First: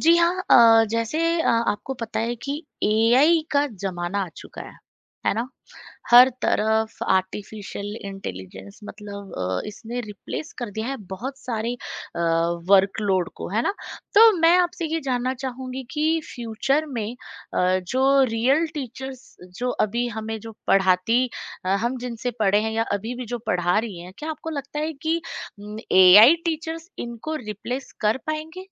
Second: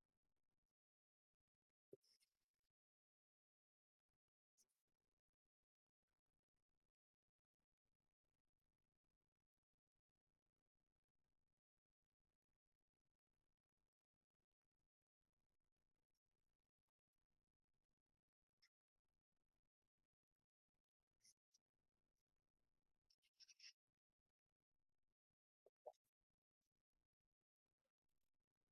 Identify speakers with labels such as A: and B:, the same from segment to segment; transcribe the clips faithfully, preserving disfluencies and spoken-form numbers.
A: जी हाँ, अ, जैसे अ, आपको पता है कि एआई का ज़माना आ चुका है, है ना? हर तरफ आर्टिफ़िशियल इंटेलिजेंस मतलब अ, इसने रिप्लेस कर दिया है बहुत सारे अ, वर्कलोड को, है ना? तो मैं आपसे ये जानना चाहूँगी कि फ्यूचर में अ, जो रियल टीचर्स जो अभी हमें जो पढ़ाती अ, हम जिनसे पढ़े हैं या अभी भी जो पढ़ा रही हैं, क्या आपको लगता है कि उम, एआई टीचर्स इनको रिप्लेस कर पाएँगे?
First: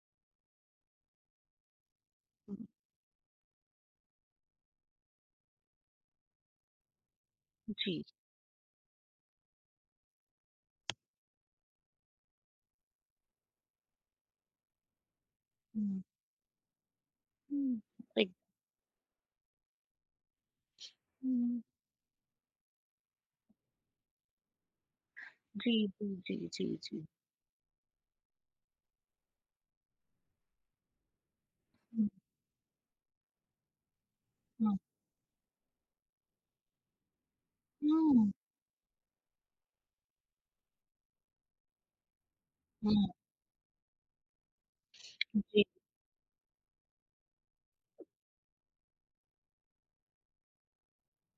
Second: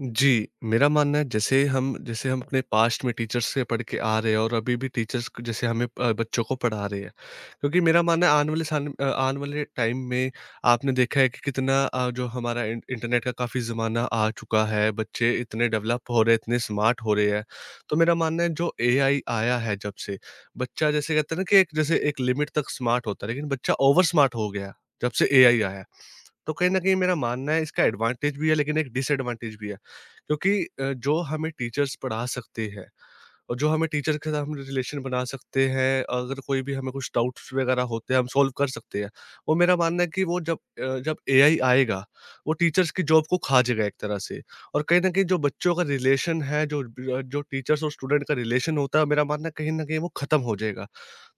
B: जी, मेरा मानना है जैसे हम जैसे हम अपने पास्ट में टीचर्स से पढ़ के आ रहे हैं और अभी भी टीचर्स क जैसे हमें अ, बच्चों को पढ़ा रहे हैं। क्योंकि मेरा
A: जी।
B: मानना है आने वाले सान अ, आने वाले टाइम में आपने देखा है कि कितना अ, जो हमारा इन इंटरनेट का काफ़ी ज़माना आ चुका है, बच्चे इतने
A: हम्म।
B: डेवलप हो रहे हैं, इतने स्मार्ट हो रहे हैं।
A: हम्म।
B: तो मेरा
A: like।
B: मानना है जो एआई आया है जब से, बच्चा जैसे कहते हैं ना कि
A: हम्म।
B: एक जैसे एक लिमिट तक स्मार्ट होता है, लेकिन बच्चा ओवर स्मार्ट हो गया, जब से एआई
A: जी,
B: आया है।
A: जी, जी,
B: तो
A: जी,
B: कहीं न कहीं
A: जी।
B: मेरा मानना है इसका एडवांटेज भी है लेकिन एक डिसएडवांटेज भी है। क्योंकि अ, जो हमें टीचर्स
A: हम्म।
B: पढ़ा सकते हैं और जो हमें टीचर के साथ हम
A: हम्म।
B: रिलेशन बना सकते हैं, अगर कोई भी हमें कुछ डाउट्स वगैरह होते हैं, हम
A: हम्म।
B: सॉल्व कर सकते हैं, वो मेरा मानना है कि वो जब अ, जब एआई आएगा, वो टीचर्स की
A: हम्म।
B: जॉब को खा जाएगा एक तरह से, और कहीं ना कहीं जो
A: जी,
B: बच्चों का रिलेशन है, जो ब- जो टीचर्स और स्टूडेंट का रिलेशन होता है, मेरा मानना है कहीं ना कहीं वो खत्म हो जाएगा।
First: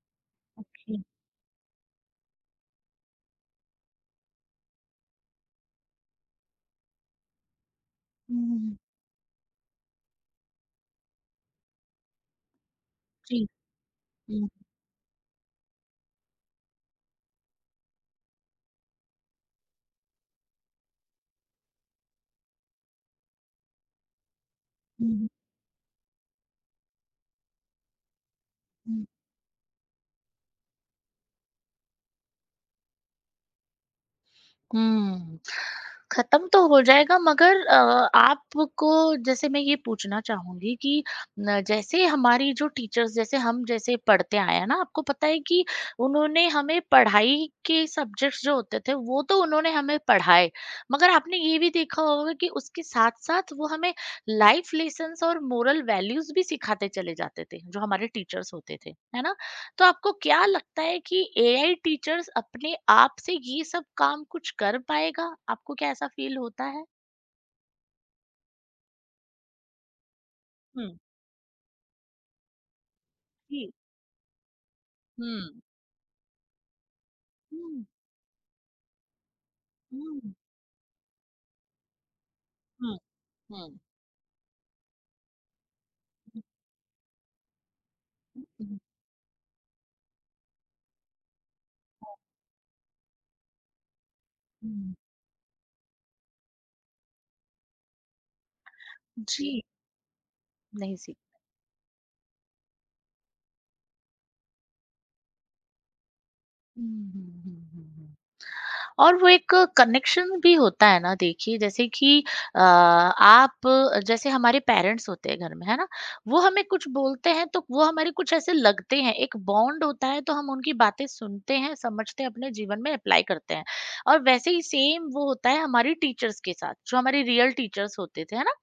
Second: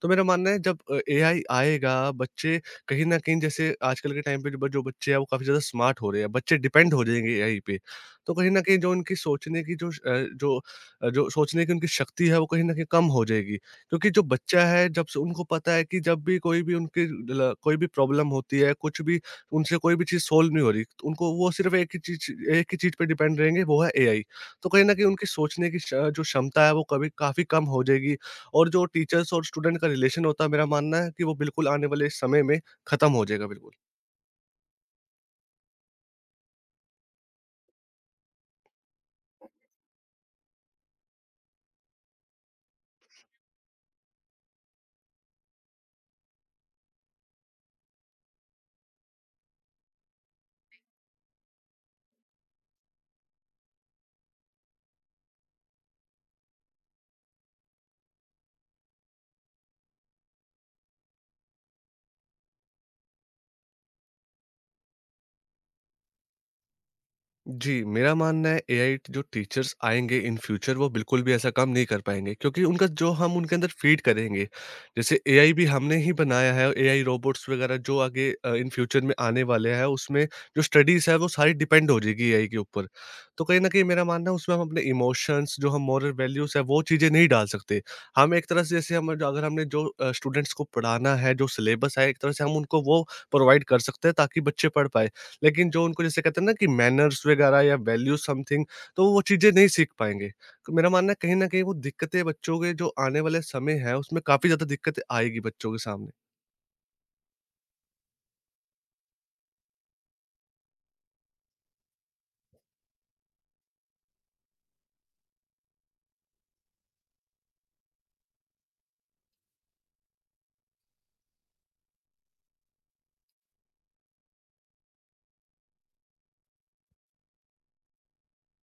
B: तो मेरा मानना है जब
A: जी।
B: एआई आएगा, बच्चे कहीं ना कहीं जैसे आजकल के टाइम पे जो जो बच्चे हैं वो काफी ज्यादा स्मार्ट हो रहे हैं, बच्चे डिपेंड हो जाएंगे एआई पे। तो कहीं न
A: हम्म।
B: कहीं जो उनकी सोचने की जो श अ, जो अ, जो सोचने की उनकी शक्ति है, वो कहीं न कहीं कम हो
A: जी।
B: जाएगी। क्योंकि जो
A: हम्म।
B: बच्चा है, जब से उनको पता है कि जब भी कोई भी उनकी ल कोई भी प्रॉब्लम होती है, कुछ भी उनसे कोई भी चीज़ सॉल्व नहीं हो रही, तो उनको वो सिर्फ़ एक ही चीज़ एक ही चीज़ पे डिपेंड रहेंगे, वो है एआई। तो कहीं न कहीं उनकी
A: हम्म।
B: सोचने की श जो क्षमता है, वो कभी काफ़ी कम हो जाएगी, और जो
A: हम्म।
B: टीचर्स और स्टूडेंट का रिलेशन होता है, मेरा मानना है कि वो बिल्कुल आने वाले समय में खत्म हो जाएगा, बिल्कुल।
A: हुँ। खत्म तो हो जाएगा, मगर अ, आपको जैसे मैं ये पूछना चाहूँगी कि न जैसे हमारी जो टीचर्स, जैसे हम जैसे पढ़ते आए हैं ना, आपको पता है कि उन्होंने हमें पढ़ाई के सब्जेक्ट्स जो होते थे, वो तो उन्होंने हमें पढ़ाए। मगर आपने ये भी देखा होगा कि उसके साथ-साथ वो हमें लाइफ लेसन्स और मोरल वैल्यूज़ भी सिखाते चले जाते थे, जो हमारे टीचर्स होते थे, है ना? तो आपको क्या लगता है कि एआई टीचर्स अपने आप से ये सब काम कुछ कर पाएगा? आपको क्या ऐसा फील होता है?
B: जी, मेरा मानना है एआई जो टीचर्स आएँगे इन फ्यूचर,
A: हुँ,
B: वो बिल्कुल भी ऐसा काम नहीं कर पाएँगे, क्योंकि उनका जो हम उनके अंदर
A: जी।
B: फ़ीड करेंगे, जैसे एआई
A: हुँ।
B: भी हमने ही बनाया है, एआई रोबोट्स
A: हुँ,
B: वग़ैरह
A: हुँ।
B: जो आगे अ, इन फ्यूचर में आने वाले हैं,
A: हुँ,
B: उसमें
A: हुँ।
B: जो स्टडीज़ है वो सारी डिपेंड हो जाएगी एआई के ऊपर।
A: हुँ,
B: तो कहीं न
A: हुँ,
B: कहीं मेरा मानना है उसमें हम अपने इमोशंस, जो हम मॉरल वैल्यूज़ हैं, वो चीज़ें नहीं डाल सकते। हम एक तरह से,
A: हुँ,
B: जैसे हम, अगर हमने जो अ, स्टूडेंट्स को पढ़ाना है, जो सिलेबस है
A: हुँ,
B: एक तरह से हम उनको वो प्रोवाइड कर सकते हैं ताकि बच्चे पढ़
A: हुँ,
B: पाएँ। लेकिन जो उनको जैसे कहते हैं ना कि मैनर्स वगैरह या वैल्यू समथिंग, तो वो चीज़ें
A: जी,
B: नहीं सीख पाएँगे। तो मेरा
A: नहीं
B: मानना है
A: सीख
B: कहीं न कहीं वो दिक्कतें बच्चों के जो आने वाले समय है उसमें काफ़ी ज़्यादा दिक्कतें आएगी बच्चों के सामने।
A: हुँ, हुँ, हुँ, हुँ, हुँ। और वो एक कनेक्शन भी होता है ना, देखिए जैसे कि अ, आप जैसे हमारे पेरेंट्स होते हैं घर में, है ना, वो हमें कुछ बोलते हैं तो वो हमारे कुछ ऐसे लगते हैं, एक बॉन्ड होता है, तो हम उनकी बातें सुनते हैं, समझते हैं, अपने जीवन में अप्लाई करते हैं। और वैसे ही सेम वो होता है हमारी टीचर्स के साथ, जो हमारे रियल टीचर्स होते थे, है ना?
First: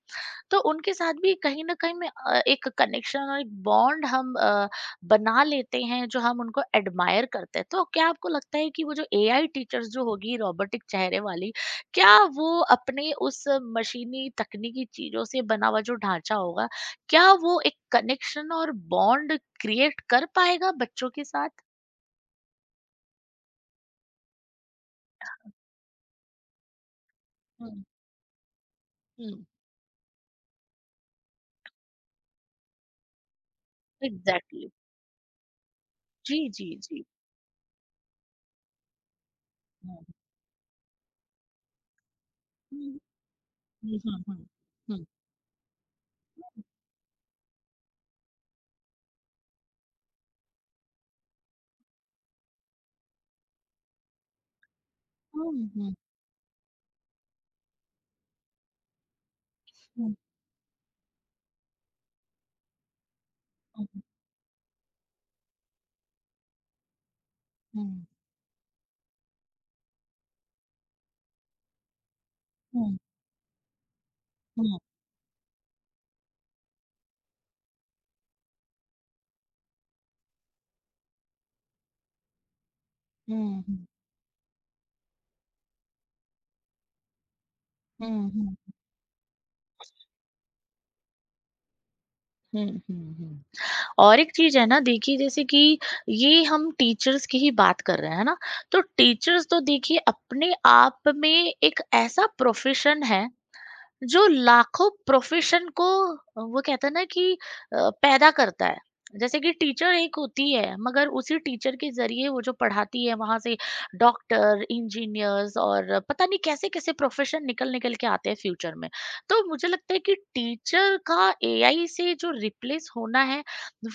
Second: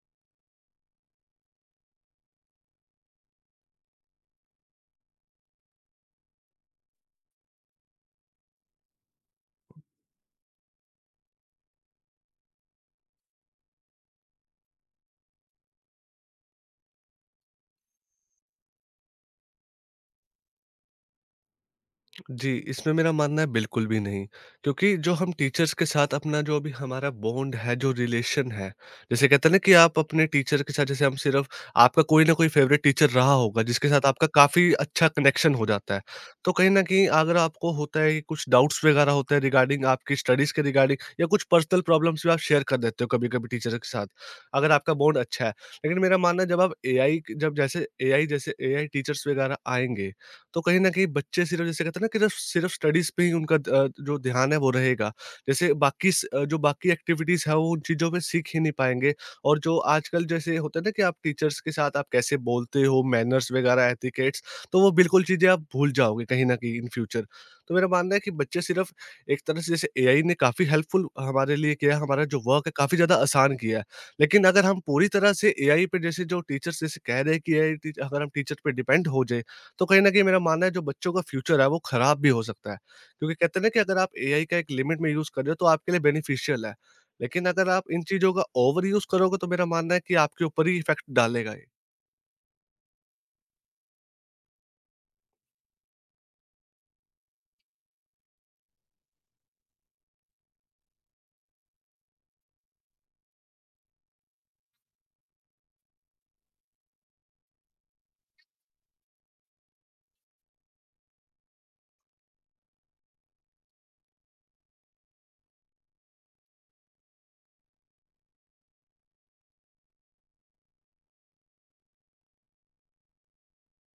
A: तो उनके साथ भी कहीं न कहीं मैं अ, एक कनेक्शन और एक बॉन्ड हम अ, बना लेते हैं, जो हम उनको एडमायर करते हैं। तो क्या आपको लगता है कि वो जो एआई टीचर्स जो होगी रोबोटिक चेहरे वाली, क्या वो अपने उस मशीनी तकनीकी चीज़ों से बना हुआ जो ढांचा होगा, क्या वो एक कनेक्शन और बॉन्ड क्रिएट कर पाएगा बच्चों के साथ?
B: जी, इसमें मेरा मानना है बिल्कुल भी नहीं। क्योंकि जो हम टीचर्स के साथ अपना जो भी हमारा बॉन्ड है,
A: हुँ,
B: जो रिलेशन है, जैसे
A: हुँ।
B: कहते हैं ना कि आप अपने टीचर के साथ, जैसे हम सिर्फ़ आपका कोई ना कोई फ़ेवरेट टीचर रहा होगा, जिसके साथ आपका
A: एग्ज़ैक्टली।
B: काफ़ी अच्छा कनेक्शन हो जाता है।
A: जी,
B: तो
A: जी,
B: कहीं न
A: जी।
B: कहीं अगर आपको होता है कि कुछ डाउट्स वगैरह होते हैं रिगार्डिंग
A: हुँ,
B: आपकी स्टडीज़ के रिगार्डिंग, या कुछ पर्सनल प्रॉब्लम्स भी आप शेयर कर
A: हुँ,
B: देते हो कभी-कभी टीचर के
A: हुँ,
B: साथ,
A: हुँ,
B: अगर आपका
A: हुँ,
B: बॉन्ड अच्छा है। लेकिन मेरा मानना है जब आप एआई क जब जैसे एआई जैसे एआई टीचर्स वगैरह आएँगे, तो कहीं न कहीं बच्चे सिर्फ़, जैसे कहते हैं ना कि जस्ट, सिर्फ़ स्टडीज़ पे ही उनका ध- अ, जो ध्यान है वो रहेगा।
A: हुँ,
B: जैसे
A: हुँ,
B: बाकी स अ, जो बाकी एक्टिविटीज़ हैं वो उन चीज़ों में सीख ही नहीं पाएँगे, और जो
A: हुँ,
B: आजकल जैसे होता है ना कि आप टीचर्स के साथ आप कैसे बोलते हो, मैनर्स वग़ैरह
A: हुँ,
B: एटिकेट्स, तो वो बिल्कुल चीज़ें आप भूल जाओगे कहीं न कहीं इन फ्यूचर। तो मेरा
A: हुँ,
B: मानना है कि बच्चे सिर्फ़ एक तरह से, जैसे एआई ने काफ़ी हेल्पफुल हमारे लिए किया है, हमारा जो वर्क है
A: हुँ।
B: काफ़ी ज़्यादा आसान किया है। लेकिन अगर
A: हुँ,
B: हम पूरी तरह से एआई पे जैसे जो टीचर्स जैसे कह रहे हैं कि एआई टी अगर हम टीचर पे डिपेंड हो जाएँ, तो कहीं न कहीं मेरा मानना है जो बच्चों का फ्यूचर है वो खराब भी हो सकता है। क्योंकि कहते
A: हुँ,
B: हैं ना कि
A: हुँ,
B: अगर आप एआई का एक लिमिट में यूज़ कर रहे हो तो आपके लिए बेनिफिशियल है। लेकिन अगर आप इन
A: हुँ,
B: चीज़ों का
A: हुँ,
B: ओवर यूज़ करोगे तो मेरा मानना है कि आपके ऊपर ही इफ़ेक्ट डालेगा ये।
A: हुँ, हुँ। हुँ। और एक चीज़ है ना, देखिए जैसे कि ये हम टीचर्स की ही बात कर रहे हैं, है ना? तो टीचर्स तो देखिए अपने आप में एक ऐसा प्रोफ़ेशन है जो लाखों प्रोफेशन को अ, वो कहते हैं ना कि अ, पैदा करता है। जैसे कि टीचर एक होती है, मगर उसी टीचर के जरिए वो जो पढ़ाती है वहां से डॉक्टर, इंजीनियर्स और पता नहीं कैसे कैसे प्रोफेशन निकल निकल के आते हैं फ्यूचर में। तो मुझे लगता है कि टीचर का एआई से जो रिप्लेस होना है,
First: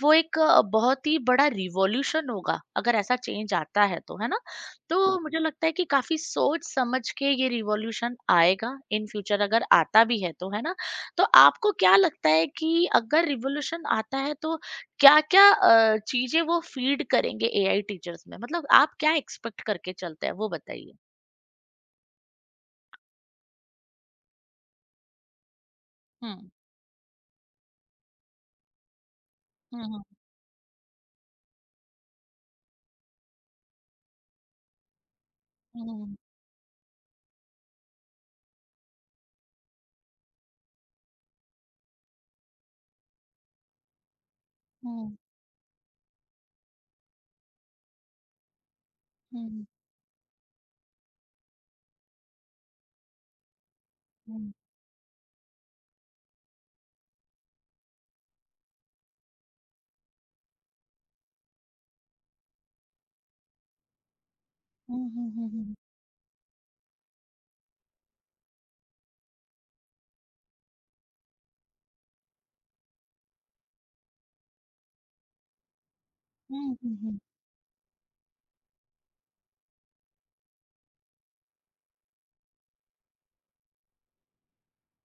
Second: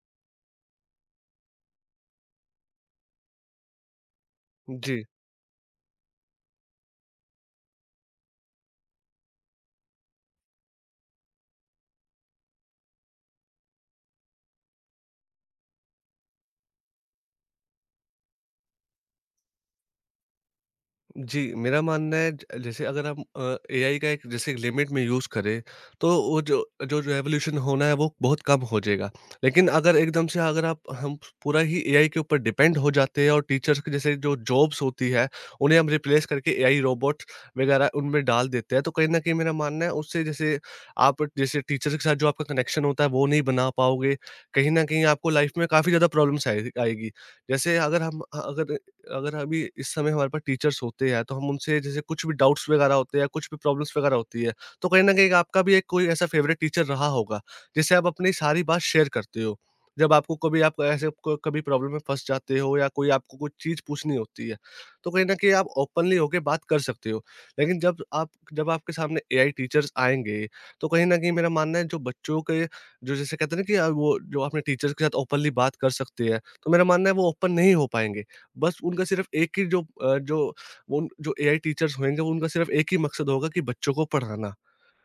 A: वो एक अ, बहुत ही बड़ा रिवॉल्यूशन होगा अगर ऐसा चेंज आता है तो, है ना?
B: जी।
A: तो मुझे लगता है कि काफी सोच समझ के ये रिवॉल्यूशन आएगा इन फ्यूचर, अगर आता भी है तो, है ना? तो आपको क्या लगता है कि अगर रिवॉल्यूशन आता है तो क्या-क्या चीजें वो फीड करेंगे एआई टीचर्स में, मतलब आप क्या एक्सPECT करके चलते हैं वो बताइए।
B: जी, मेरा मानना है ज जैसे अगर हम अ, एआई का एक जैसे लिमिट में यूज़ करें, तो वो
A: हम्म,
B: जो जो रेवोल्यूशन होना है वो बहुत कम हो जाएगा। लेकिन अगर
A: हम्म,
B: एकदम से अगर आप हम पूरा ही एआई के ऊपर डिपेंड हो जाते हैं और टीचर्स की जैसे जो जॉब्स होती है, उन्हें हम
A: हम्म,
B: रिप्लेस करके एआई रोबोट्स वगैरह उनमें डाल देते हैं, तो कहीं न कहीं मेरा मानना है उससे, जैसे आप जैसे टीचर के साथ जो आपका कनेक्शन होता है वो नहीं बना पाओगे। कहीं न कहीं
A: हम्म,
B: आपको लाइफ़ में काफ़ी ज़्यादा प्रॉब्लम्स आए आएगी। जैसे अगर हम अ, अगर अगर अभी
A: हम्म,
B: इस समय हमारे पास टीचर्स होते हैं, तो हम उनसे जैसे कुछ भी डाउट्स वगैरह होते हैं, कुछ भी प्रॉब्लम्स वगैरह होती
A: हम्म,
B: है, तो कहीं न कहीं आपका भी एक कोई ऐसा फ़ेवरेट टीचर रहा होगा, जिससे आप अपनी सारी बात शेयर करते हो। जब आपको कभी आप ऐसे क कभी प्रॉब्लम में फँस जाते हो, या कोई आपको कोई चीज़ पूछनी होती है, तो कहीं
A: हम्म,
B: न कहीं आप
A: हम्म,
B: ओपनली होके बात कर सकते हो। लेकिन जब आप जब आपके सामने एआई टीचर्स आएँगे, तो कहीं न कहीं मेरा मानना है जो बच्चों के जो जैसे कहते हैं ना कि अ, वो जो अपने टीचर्स के साथ ओपनली बात कर सकते हैं,
A: हम्म,
B: तो मेरा मानना है
A: हम्म,
B: वो ओपन नहीं हो पाएँगे। बस उनका सिर्फ एक ही जो अ, जो उन जो एआई टीचर्स होंगे उनका सिर्फ एक ही मकसद होगा कि बच्चों को पढ़ाना।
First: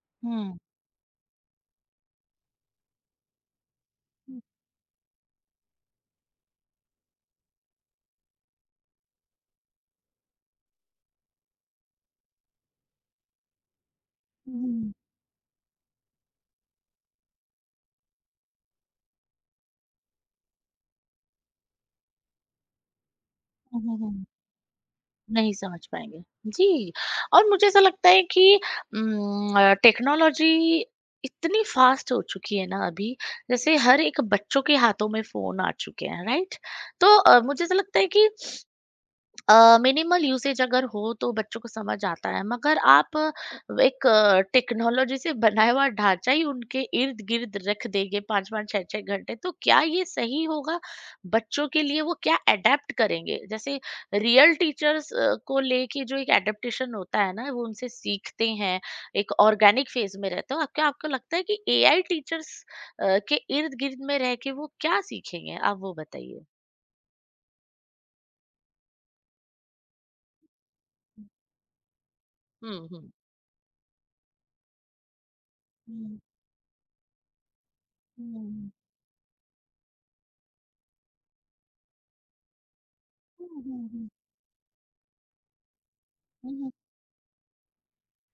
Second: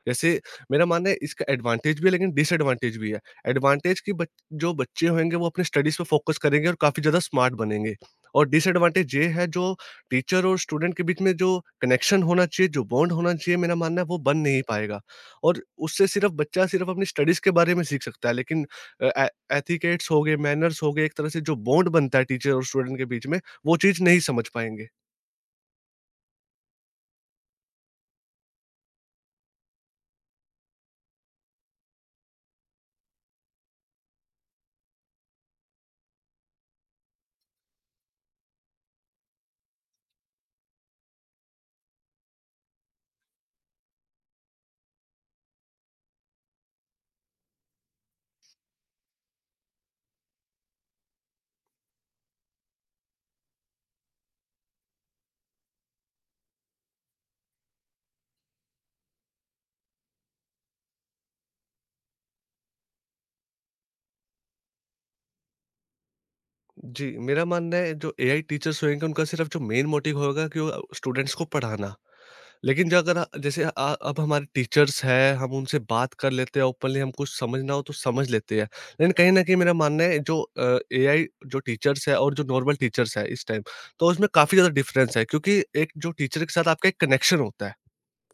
B: जैसे
A: हम्म,
B: मेरा मानना है इसका एडवांटेज भी है लेकिन डिसएडवांटेज भी है। एडवांटेज कि बच
A: हम्म,
B: जो बच्चे होंगे वो अपने स्टडीज़ पे फ़ोकस करेंगे और काफ़ी ज़्यादा स्मार्ट बनेंगे। और डिसएडवांटेज ये है, जो टीचर और स्टूडेंट के बीच में जो कनेक्शन होना चाहिए, जो बॉन्ड होना चाहिए, मेरा मानना है वो बन नहीं पाएगा। और उससे सिर्फ़ बच्चा सिर्फ़ अपनी स्टडीज़ के बारे में सीख सकता है, लेकिन अ, ए एथिकेट्स हो गए, मैनर्स हो गए, एक तरह से जो बॉन्ड बनता है टीचर और स्टूडेंट के बीच में, वो
A: हम्म,
B: चीज़ नहीं
A: हम्म।
B: समझ पाएँगे।
A: नहीं समझ पाएँगे। जी। और मुझे ऐसा लगता है कि उम, अ, टेक्नोलॉजी इतनी फ़ास्ट हो चुकी है ना अभी, जैसे हर एक बच्चों के हाथों में फ़ोन आ चुके हैं, राइट? तो अ, मुझे ऐसा लगता है कि मिनिमल यूसेज अगर हो तो बच्चों को समझ आता है, मगर आप अ, एक टेक्नोलॉजी से बनाया हुआ ढांचा ही उनके इर्द गिर्द रख देंगे पाँच पाँच छः छः घंटे, तो क्या ये सही होगा बच्चों के लिए? वो क्या अडेप्ट करेंगे? जैसे रियल टीचर्स को लेके जो एक एडेप्टेशन होता है ना वो उनसे सीखते हैं, एक ऑर्गेनिक फेज में रहते हो। आप- क्या आपको लगता है कि एआई टीचर्स के इर्द गिर्द में रह के वो क्या सीखेंगे, आप वो बताइए।
B: जी, मेरा मानना है जो एआई टीचर्स होंगे उनका सिर्फ जो मेन मोटिव होगा कि वो स्टूडेंट्स को पढ़ाना।
A: हम्म,
B: लेकिन जो
A: हम्म,
B: अगर आ- जैसे अ, अब हमारे टीचर्स हैं, हम उनसे बात
A: हम्म,
B: कर लेते हैं ओपनली, हम कुछ समझना हो तो समझ लेते हैं।
A: हम्म।
B: लेकिन कहीं न कहीं मेरा मानना है जो अ, एआई जो टीचर्स है और जो नॉर्मल टीचर्स है इस
A: हुँ,
B: टाइम,
A: हुँ,
B: तो
A: हुँ।
B: उसमें काफ़ी ज़्यादा डिफरेंस है, क्योंकि एक जो टीचर
A: हुँ,
B: के साथ
A: हुँ।
B: आपका एक कनेक्शन होता है।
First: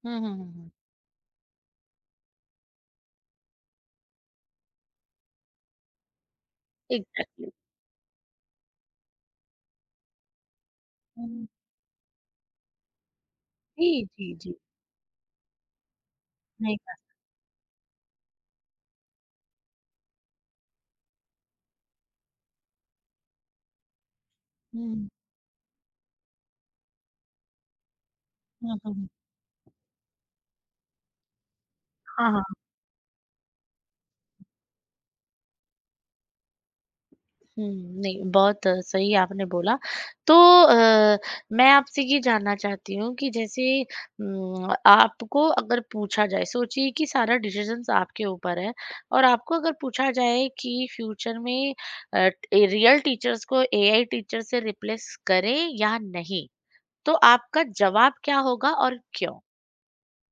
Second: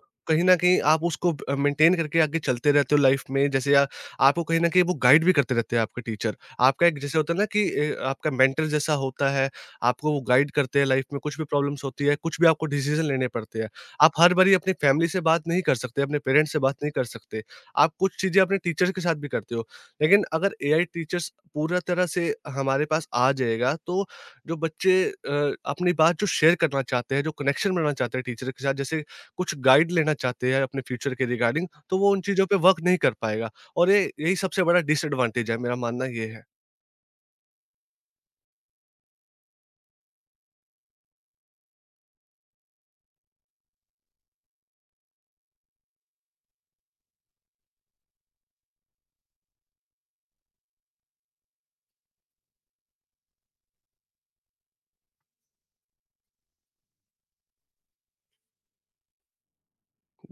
A: हुँ, हुँ,
B: कहीं
A: हुँ,
B: न
A: हुँ।
B: कहीं आप उसको अ, मेंटेन करके आगे चलते रहते हो लाइफ़ में। जैसे अ, आपको कहीं न कहीं वो गाइड भी करते रहते हैं आपके टीचर। आपका एक जैसे होता है ना
A: एग्ज़ैक्टली।
B: कि ए, आपका मेंटर जैसा होता है, आपको वो गाइड करते हैं लाइफ़ में, कुछ भी
A: हुँ।
B: प्रॉब्लम्स होती है, कुछ भी आपको डिसीज़न लेने पड़ते हैं।
A: जी,
B: आप
A: जी,
B: हर
A: जी।
B: बारी अपनी फैमिली से बात नहीं कर सकते, अपने पेरेंट्स से
A: नहीं
B: बात नहीं
A: क
B: कर सकते। आप कुछ चीज़ें अपने टीचर्स के साथ भी करते हो। लेकिन अगर एआई टीचर्स पूरा तरह से हमारे पास आ जाएगा, तो जो बच्चे
A: हुँ।
B: अ, अपनी बात जो शेयर करना चाहते हैं, जो कनेक्शन बनाना चाहते हैं टीचर के साथ,
A: हुँ, हुँ,
B: जैसे
A: हुँ।
B: कुछ गाइड लेना चाहते हैं अपने फ्यूचर के रिगार्डिंग, तो वो उन
A: हाँ, हाँ।
B: चीज़ों पे वर्क नहीं कर पाएगा, और ये यही सबसे बड़ा डिसएडवांटेज है, मेरा मानना ये है।
A: हुँ, नहीं बहुत अ, सही आपने बोला। तो अ, मैं आपसे ये जानना चाहती हूँ कि जैसे उम, आपको अगर पूछा जाए, सोचिए कि सारा डिसीज़न्स आपके ऊपर है और आपको अगर पूछा जाए कि फ्यूचर में अ, ए रियल टीचर्स को एआई टीचर से रिप्लेस करें या नहीं? तो आपका जवाब क्या होगा और क्यों?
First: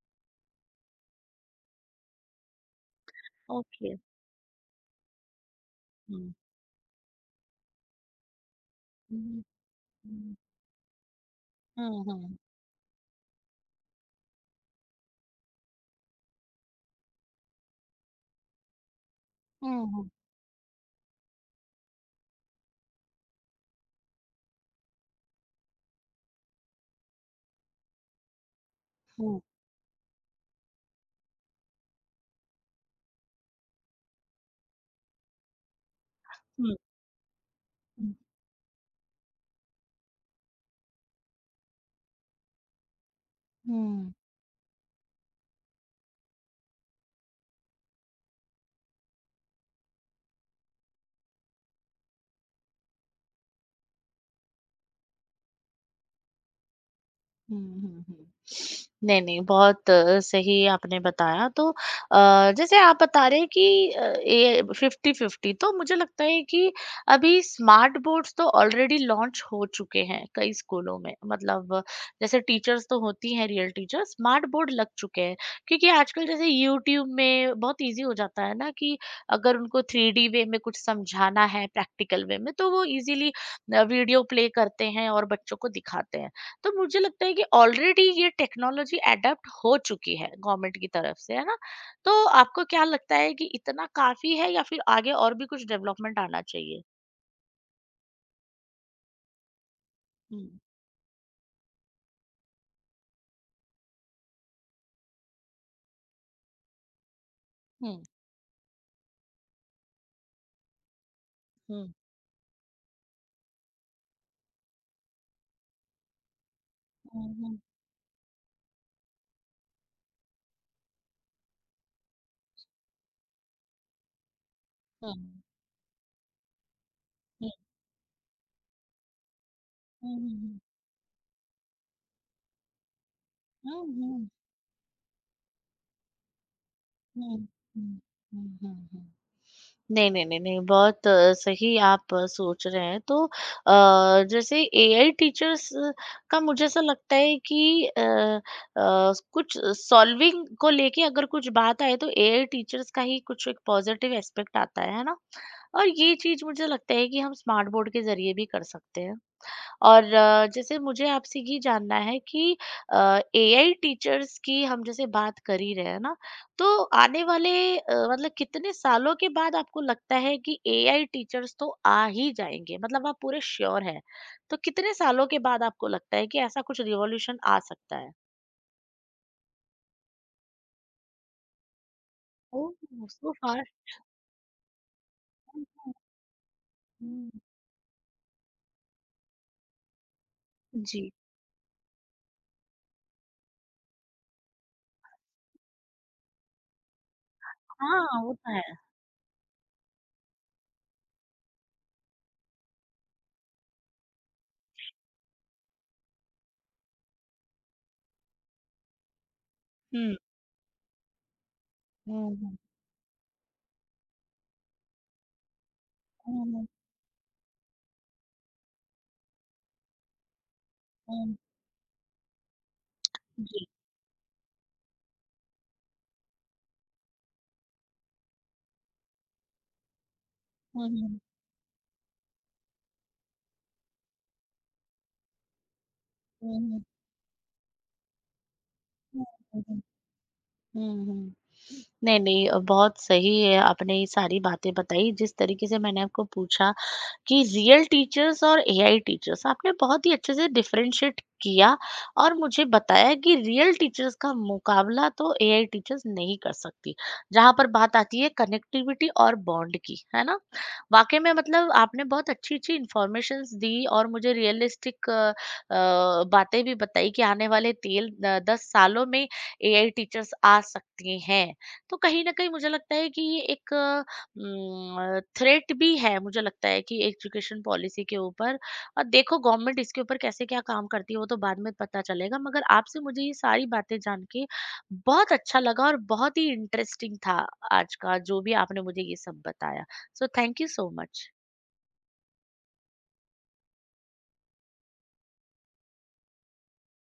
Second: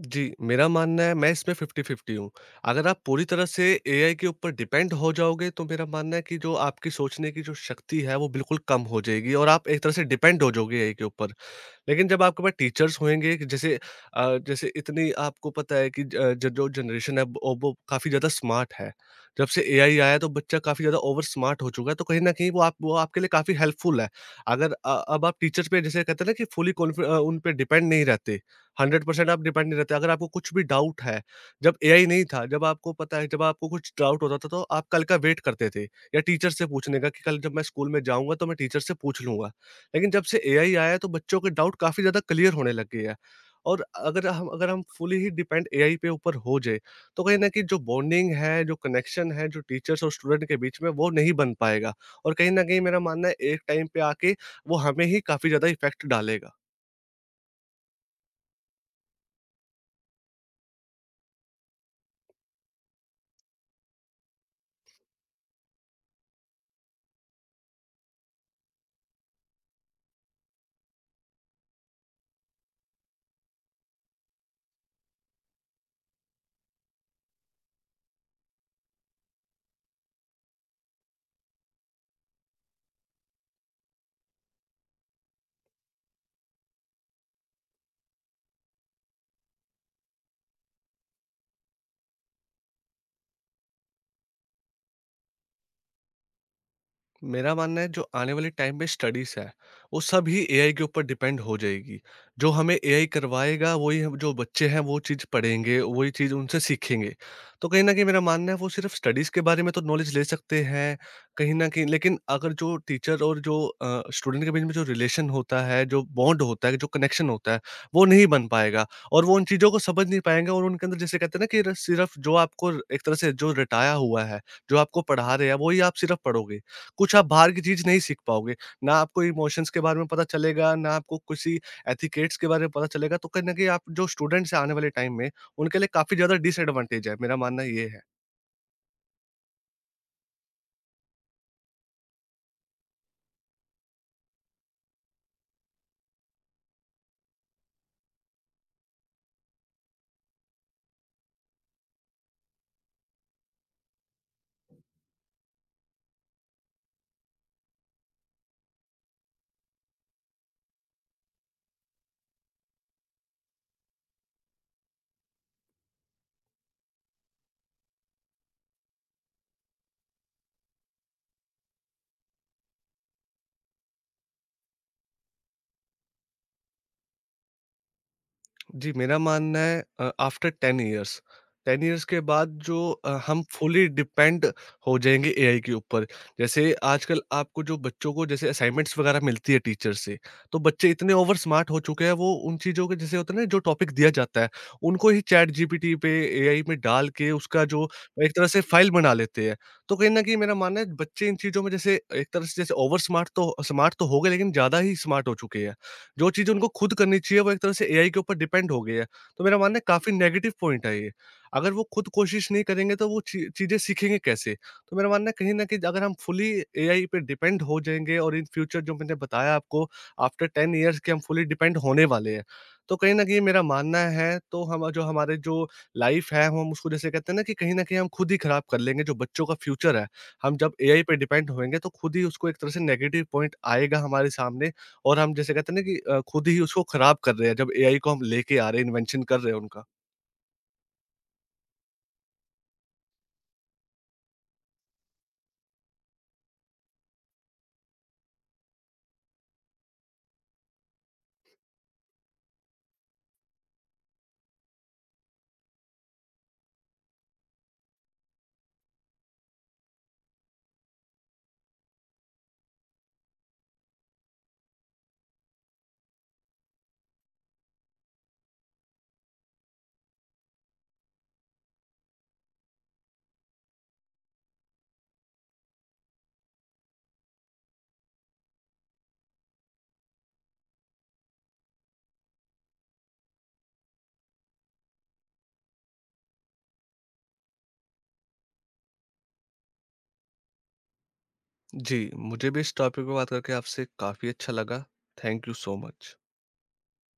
B: जी, मेरा मानना है मैं इसमें फिफ्टी फिफ्टी हूँ। अगर आप पूरी तरह से
A: ओके।
B: एआई के ऊपर डिपेंड हो जाओगे, तो मेरा मानना है
A: हुँ।
B: कि जो आपकी सोचने की जो शक्ति है, वो बिल्कुल कम हो जाएगी
A: 嗯
B: और आप एक तरह से
A: 嗯
B: डिपेंड हो जाओगे एआई के ऊपर।
A: 嗯
B: लेकिन जब
A: 嗯
B: आपके पास टीचर्स होंगे कि जैसे अ, जैसे इतनी आपको पता है कि ज अ, ज जो जनरेशन है वो वो काफ़ी ज़्यादा स्मार्ट है। जब से एआई
A: 嗯
B: आया है तो बच्चा काफ़ी ज़्यादा ओवर स्मार्ट हो चुका है, तो कहीं न कहीं वो आप वो आपके लिए काफ़ी हेल्पफुल है। अगर अ, अब आप टीचर्स पे जैसे कहते हैं ना कि फुली कॉन्फि अ, उन पे डिपेंड नहीं रहते, हंड्रेड परसेंट
A: 嗯
B: आप डिपेंड नहीं रहते। अगर आपको कुछ भी डाउट है, जब एआई नहीं था, जब आपको पता है जब आपको कुछ डाउट होता था तो आप कल का वेट करते थे या टीचर
A: 嗯
B: से
A: 嗯
B: पूछने का कि कल जब मैं स्कूल में
A: 嗯
B: जाऊँगा तो मैं टीचर से पूछ लूँगा। लेकिन जब से एआई आया है तो बच्चों के डाउट काफ़ी ज़्यादा क्लियर होने लग गए हैं और
A: 嗯
B: अगर हम अगर हम फुली ही डिपेंड एआई पे ऊपर हो जाए तो कहीं ना कहीं जो बॉन्डिंग है, जो कनेक्शन है जो टीचर्स और स्टूडेंट के बीच में, वो नहीं बन पाएगा। और कहीं ना कहीं मेरा मानना है एक टाइम पे आके वो हमें ही काफ़ी ज़्यादा इफेक्ट डालेगा।
A: 嗯嗯嗯嗯。नहीं, नहीं, बहुत अ, सही आपने बताया। तो अ, जैसे आप बता रहे हैं कि अ, ये फिफ्टी फिफ्टी, तो मुझे लगता है कि अभी स्मार्ट बोर्ड्स तो ऑलरेडी लॉन्च हो चुके हैं कई स्कूलों में, मतलब अ, जैसे टीचर्स तो होती हैं रियल टीचर, स्मार्ट बोर्ड लग चुके हैं क्योंकि आजकल जैसे यूट्यूब में बहुत इजी हो जाता है ना कि अगर उनको थ्री डी वे में कुछ समझाना है, प्रैक्टिकल वे में, तो वो इजीली वीडियो प्ले करते हैं और बच्चों को दिखाते हैं। तो मुझे लगता है कि ऑलरेडी ये टेक्नोलॉजी अडेप्ट हो चुकी है गवर्नमेंट की तरफ से, है ना? तो आपको क्या लगता है कि इतना काफी है या फिर आगे और भी कुछ डेवलपमेंट आना चाहिए?
B: मेरा मानना है जो आने वाले टाइम में स्टडीज है वो सभी
A: हम्म,
B: एआई के ऊपर डिपेंड हो जाएगी। जो हमें एआई करवाएगा वही हम, जो बच्चे हैं, वो चीज़ पढ़ेंगे, वही चीज़ उनसे सीखेंगे। तो कहीं ना
A: हम्म,
B: कहीं मेरा मानना है वो सिर्फ स्टडीज के बारे में तो नॉलेज ले सकते हैं कहीं ना कहीं,
A: हम्म,
B: लेकिन अगर जो टीचर और जो स्टूडेंट के बीच में जो रिलेशन होता है, जो बॉन्ड होता है, जो कनेक्शन होता
A: हम्म,
B: है, वो नहीं बन पाएगा। और वो उन चीज़ों को समझ नहीं पाएंगे और उनके अंदर, जैसे कहते हैं ना कि सिर्फ जो आपको एक तरह से जो रटाया हुआ है, जो आपको पढ़ा
A: हम्म,
B: रहे हैं वही आप सिर्फ पढ़ोगे। कुछ आप
A: हम्म,
B: बाहर की चीज़ नहीं सीख पाओगे। ना आपको इमोशंस के बारे में पता
A: हम्म,
B: चलेगा, ना आपको किसी एथिकेट्स के बारे में पता चलेगा। तो कहीं न कहीं
A: हम्म,
B: आप
A: हम्म,
B: जो
A: हम्म,
B: स्टूडेंट्स हैं आने वाले टाइम में, उनके लिए काफ़ी ज़्यादा डिसएडवांटेज है,
A: हम्म,
B: मेरा मानना ये
A: हम्म,
B: है।
A: हम्म, हम्म, हम्म, हम्म। नहीं, नहीं, नहीं, नहीं, बहुत अ, सही आप अ, सोच रहे हैं। तो अ, जैसे एआई टीचर्स का मुझे ऐसा लगता है कि अ अ, कुछ सॉल्विंग को लेके अगर कुछ बात आए तो एआई टीचर्स का ही कुछ एक पॉजिटिव एस्पेक्ट आता है, है ना? और ये चीज़ मुझे लगता है कि हम स्मार्ट बोर्ड के ज़रिए भी कर सकते हैं। और अ, जैसे मुझे आपसे ये जानना है कि एआई टीचर्स की हम जैसे बात कर ही रहे हैं ना, तो आने वाले अ, मतलब कितने सालों के बाद आपको लगता है कि एआई टीचर्स तो आ ही जाएंगे, मतलब आप पूरे श्योर हैं? तो कितने सालों के बाद आपको लगता है कि ऐसा कुछ रिवॉल्यूशन आ सकता है?
B: जी, मेरा मानना है अ, after ten years. Ten years के बाद जो
A: ओह
B: अ,
A: सो
B: हम फुली
A: फास्ट।
B: डिपेंड हो जाएँगे एआई के ऊपर। जैसे आजकल आपको जो बच्चों को जैसे असाइनमेंट्स वगैरह मिलती है टीचर से, तो बच्चे
A: जी।
B: इतने ओवर स्मार्ट हो चुके हैं, वो उन चीज़ों के, जैसे होता है ना, जो टॉपिक दिया जाता है, उनको ही चैट जीपीटी पे, एआई में डाल के उसका जो
A: हाँ वो
B: एक तरह
A: तो है।
B: से फ़ाइल बना लेते हैं। तो कहीं न कहीं मेरा मानना है बच्चे इन चीज़ों में, जैसे एक तरह से, जैसे ओवर स्मार्ट तो स्मार्ट तो हो गए, लेकिन ज़्यादा ही स्मार्ट हो चुके हैं। जो चीज़ उनको खुद करनी चाहिए वो एक तरह से एआई के ऊपर डिपेंड हो गई है। तो मेरा मानना है काफ़ी
A: हम्म,
B: नेगेटिव पॉइंट है ये। अगर वो खुद कोशिश
A: हम्म,
B: नहीं करेंगे तो वो ची चीज़ें सीखेंगे कैसे? तो मेरा मानना है कहीं न कहीं अगर हम
A: हम्म,
B: फुली
A: हम्म,
B: एआई पे डिपेंड हो जाएँगे, और इन फ्यूचर जो मैंने बताया आपको, आफ्टर टेन इयर्स के हम
A: हम्म,
B: फुली डिपेंड होने वाले हैं। तो कहीं न कहीं मेरा
A: जी,
B: मानना है तो हम, जो हमारे जो लाइफ़ है, हम उसको, जैसे कहते हैं ना, कि कहीं न कहीं हम खुद ही खराब कर लेंगे जो बच्चों का फ्यूचर है। हम जब
A: हम्म,
B: एआई पे
A: हम्म,
B: डिपेंड होएँगे तो खुद ही उसको एक तरह से नेगेटिव पॉइंट आएगा हमारे सामने, और हम, जैसे कहते हैं ना, कि अ, खुद ही
A: हम्म,
B: उसको खराब कर रहे हैं जब एआई को हम लेके आ रहे हैं,
A: हम्म,
B: इन्वेंशन कर रहे हैं
A: हम्म,
B: उनका।
A: हम्म, हम्म। नहीं, नहीं अ, बहुत सही है, आपने ये सारी बातें बताई जिस तरीके से मैंने आपको पूछा कि रियल टीचर्स और एआई टीचर्स। आपने बहुत ही अच्छे से डिफरेंशिएट किया और मुझे बताया कि रियल टीचर्स का मुकाबला तो एआई टीचर्स नहीं कर सकती जहां पर बात आती है कनेक्टिविटी और बॉन्ड की, है ना? वाकई में, मतलब आपने बहुत अच्छी अच्छी इंफॉर्मेशन दी और मुझे रियलिस्टिक बातें भी बताई कि आने वाले तेल दस सालों में एआई टीचर्स आ सकती हैं। तो कहीं ना कहीं मुझे लगता है कि ये एक थ्रेट भी है मुझे लगता है कि एजुकेशन पॉलिसी के ऊपर। और देखो गवर्नमेंट इसके ऊपर कैसे क्या काम करती है वो तो बाद में पता चलेगा, मगर आपसे मुझे ये सारी बातें जान के बहुत अच्छा लगा और बहुत ही इंटरेस्टिंग था आज का जो भी आपने मुझे ये सब बताया। So thank you so much.
B: जी, मुझे भी इस टॉपिक पे बात करके आपसे काफ़ी अच्छा लगा। Thank you so much.